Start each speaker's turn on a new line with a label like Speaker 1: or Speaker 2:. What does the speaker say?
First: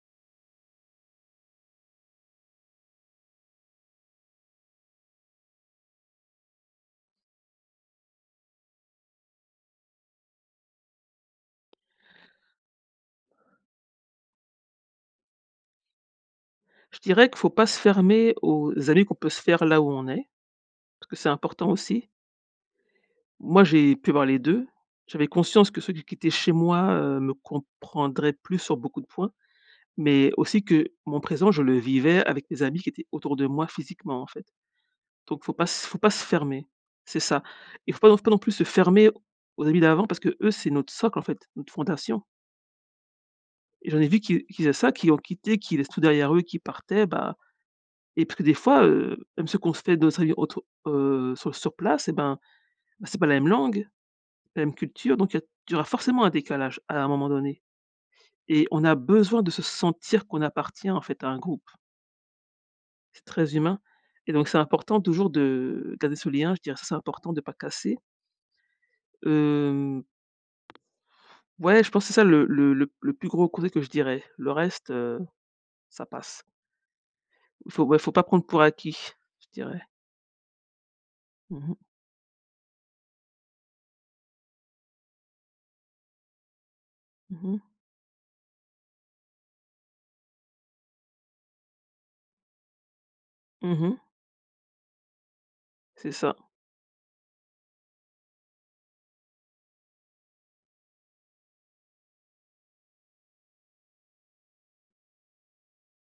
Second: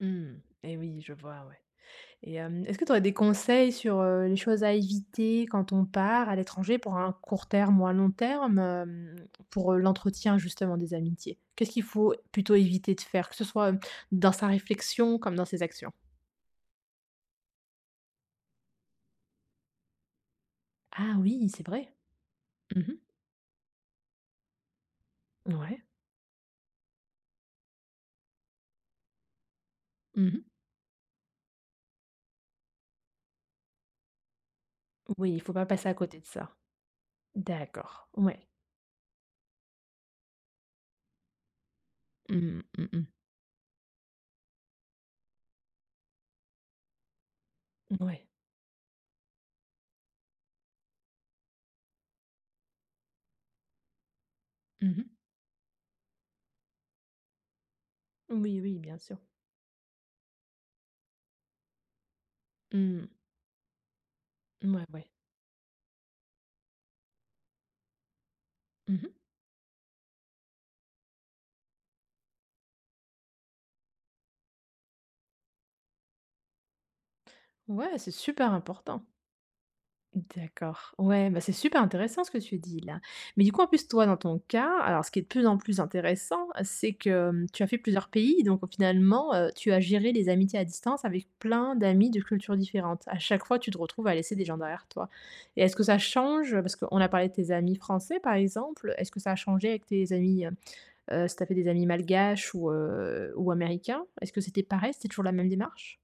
Speaker 1: Mmh et oui, je vois, ouais et hem, est-ce que tu aurais des conseils sur, heu, les choses à éviter quand on part à l'étranger pour un court terme ou un long terme? Hem, pour, heu, l'entretien, justement, des amitiés. Qu'est-ce qu'il faut plutôt éviter de faire? Que ce soit, hem, dans sa réflexion, comme dans ses actions.
Speaker 2: Je dirais que faut pas se fermer aux amis qu'on peut se faire là où on est, parce que
Speaker 1: Ah
Speaker 2: c'est
Speaker 1: oui, c'est
Speaker 2: important,
Speaker 1: vrai.
Speaker 2: aussi.
Speaker 1: Mmh mh.
Speaker 2: Moi, j'ai pu avoir les 2. J'avais conscience que
Speaker 1: Mouais.
Speaker 2: ceux qui qui étaient chez moi, heu, me comprendraient plus sur beaucoup de points.
Speaker 1: Mmh
Speaker 2: Mais
Speaker 1: mh.
Speaker 2: aussi, que mon présent, je le vivais avec mes amis qui étaient autour de moi, physiquement, en fait.
Speaker 1: Oui, il
Speaker 2: Donc,
Speaker 1: faut
Speaker 2: faut pas
Speaker 1: pas
Speaker 2: s
Speaker 1: passer à
Speaker 2: faut pas
Speaker 1: côté
Speaker 2: se
Speaker 1: de ça.
Speaker 2: fermer, c'est ça. Il faut
Speaker 1: D'accord,
Speaker 2: pas faut pas non
Speaker 1: ouais.
Speaker 2: plus se fermer aux amis d'avant, parce qu'eux, c'est notre socle, en fait, une fondation.
Speaker 1: Mmh. Mmh mh.
Speaker 2: Et j'en ai vu qui qui faisaient ça, qui ont quitté, qui laissent tout derrière eux, qui partaient, bah et
Speaker 1: Ouais.
Speaker 2: puis des fois, heu, même ceux qu'on se fait d'autres amis autour, heu, sur sur place, eh ben, bah, c'est pas la même langue, la même
Speaker 1: Mmh mh.
Speaker 2: culture donc il y a d il y aura forcément un décalage, à un moment donné.
Speaker 1: Oui,
Speaker 2: Et
Speaker 1: oui,
Speaker 2: on a
Speaker 1: bien sûr.
Speaker 2: besoin de se sentir qu'on appartient, en fait, à un groupe.
Speaker 1: Mmh.
Speaker 2: C'est très humain et donc c'est
Speaker 1: Mouais,
Speaker 2: important,
Speaker 1: ouais.
Speaker 2: toujours, de garder ce lien, je dirais, ça, c'est important de pas casser.
Speaker 1: Mmh mh.
Speaker 2: Hem, ouais, je pense que c'est ça le le le p le plus gros côté que je dirais. Le reste, heu, ça passe. Il faut,
Speaker 1: Ouais,
Speaker 2: ouais,
Speaker 1: c'est
Speaker 2: faut pas prendre
Speaker 1: super
Speaker 2: pour acquis,
Speaker 1: important!
Speaker 2: je dirais.
Speaker 1: D'accord. Ouais, bah c'est
Speaker 2: Mmh mh.
Speaker 1: super intéressant ce que tu dis, là. Mais du coup, en plus, toi, dans ton cas, alors ce qui est de plus en plus intéressant c'est que, hem,
Speaker 2: Mmh
Speaker 1: tu
Speaker 2: mh.
Speaker 1: as fait plusieurs pays, donc au finalement, heu, tu as géré les amitiés à distance avec plein d'amis de cultures différentes. À chaque fois, tu te
Speaker 2: Mmh mh.
Speaker 1: retrouves à laisser des gens derrière toi et est-ce que ça
Speaker 2: C'est ça.
Speaker 1: change? Parce qu'on a parlé de tes amis français, par exemple, est-ce que ça a changé avec tes amis, hem, heu, si tu avais des amis malgaches ou, heu, ou américains, est-ce que c'était pareil? C'était toujours la même démarche?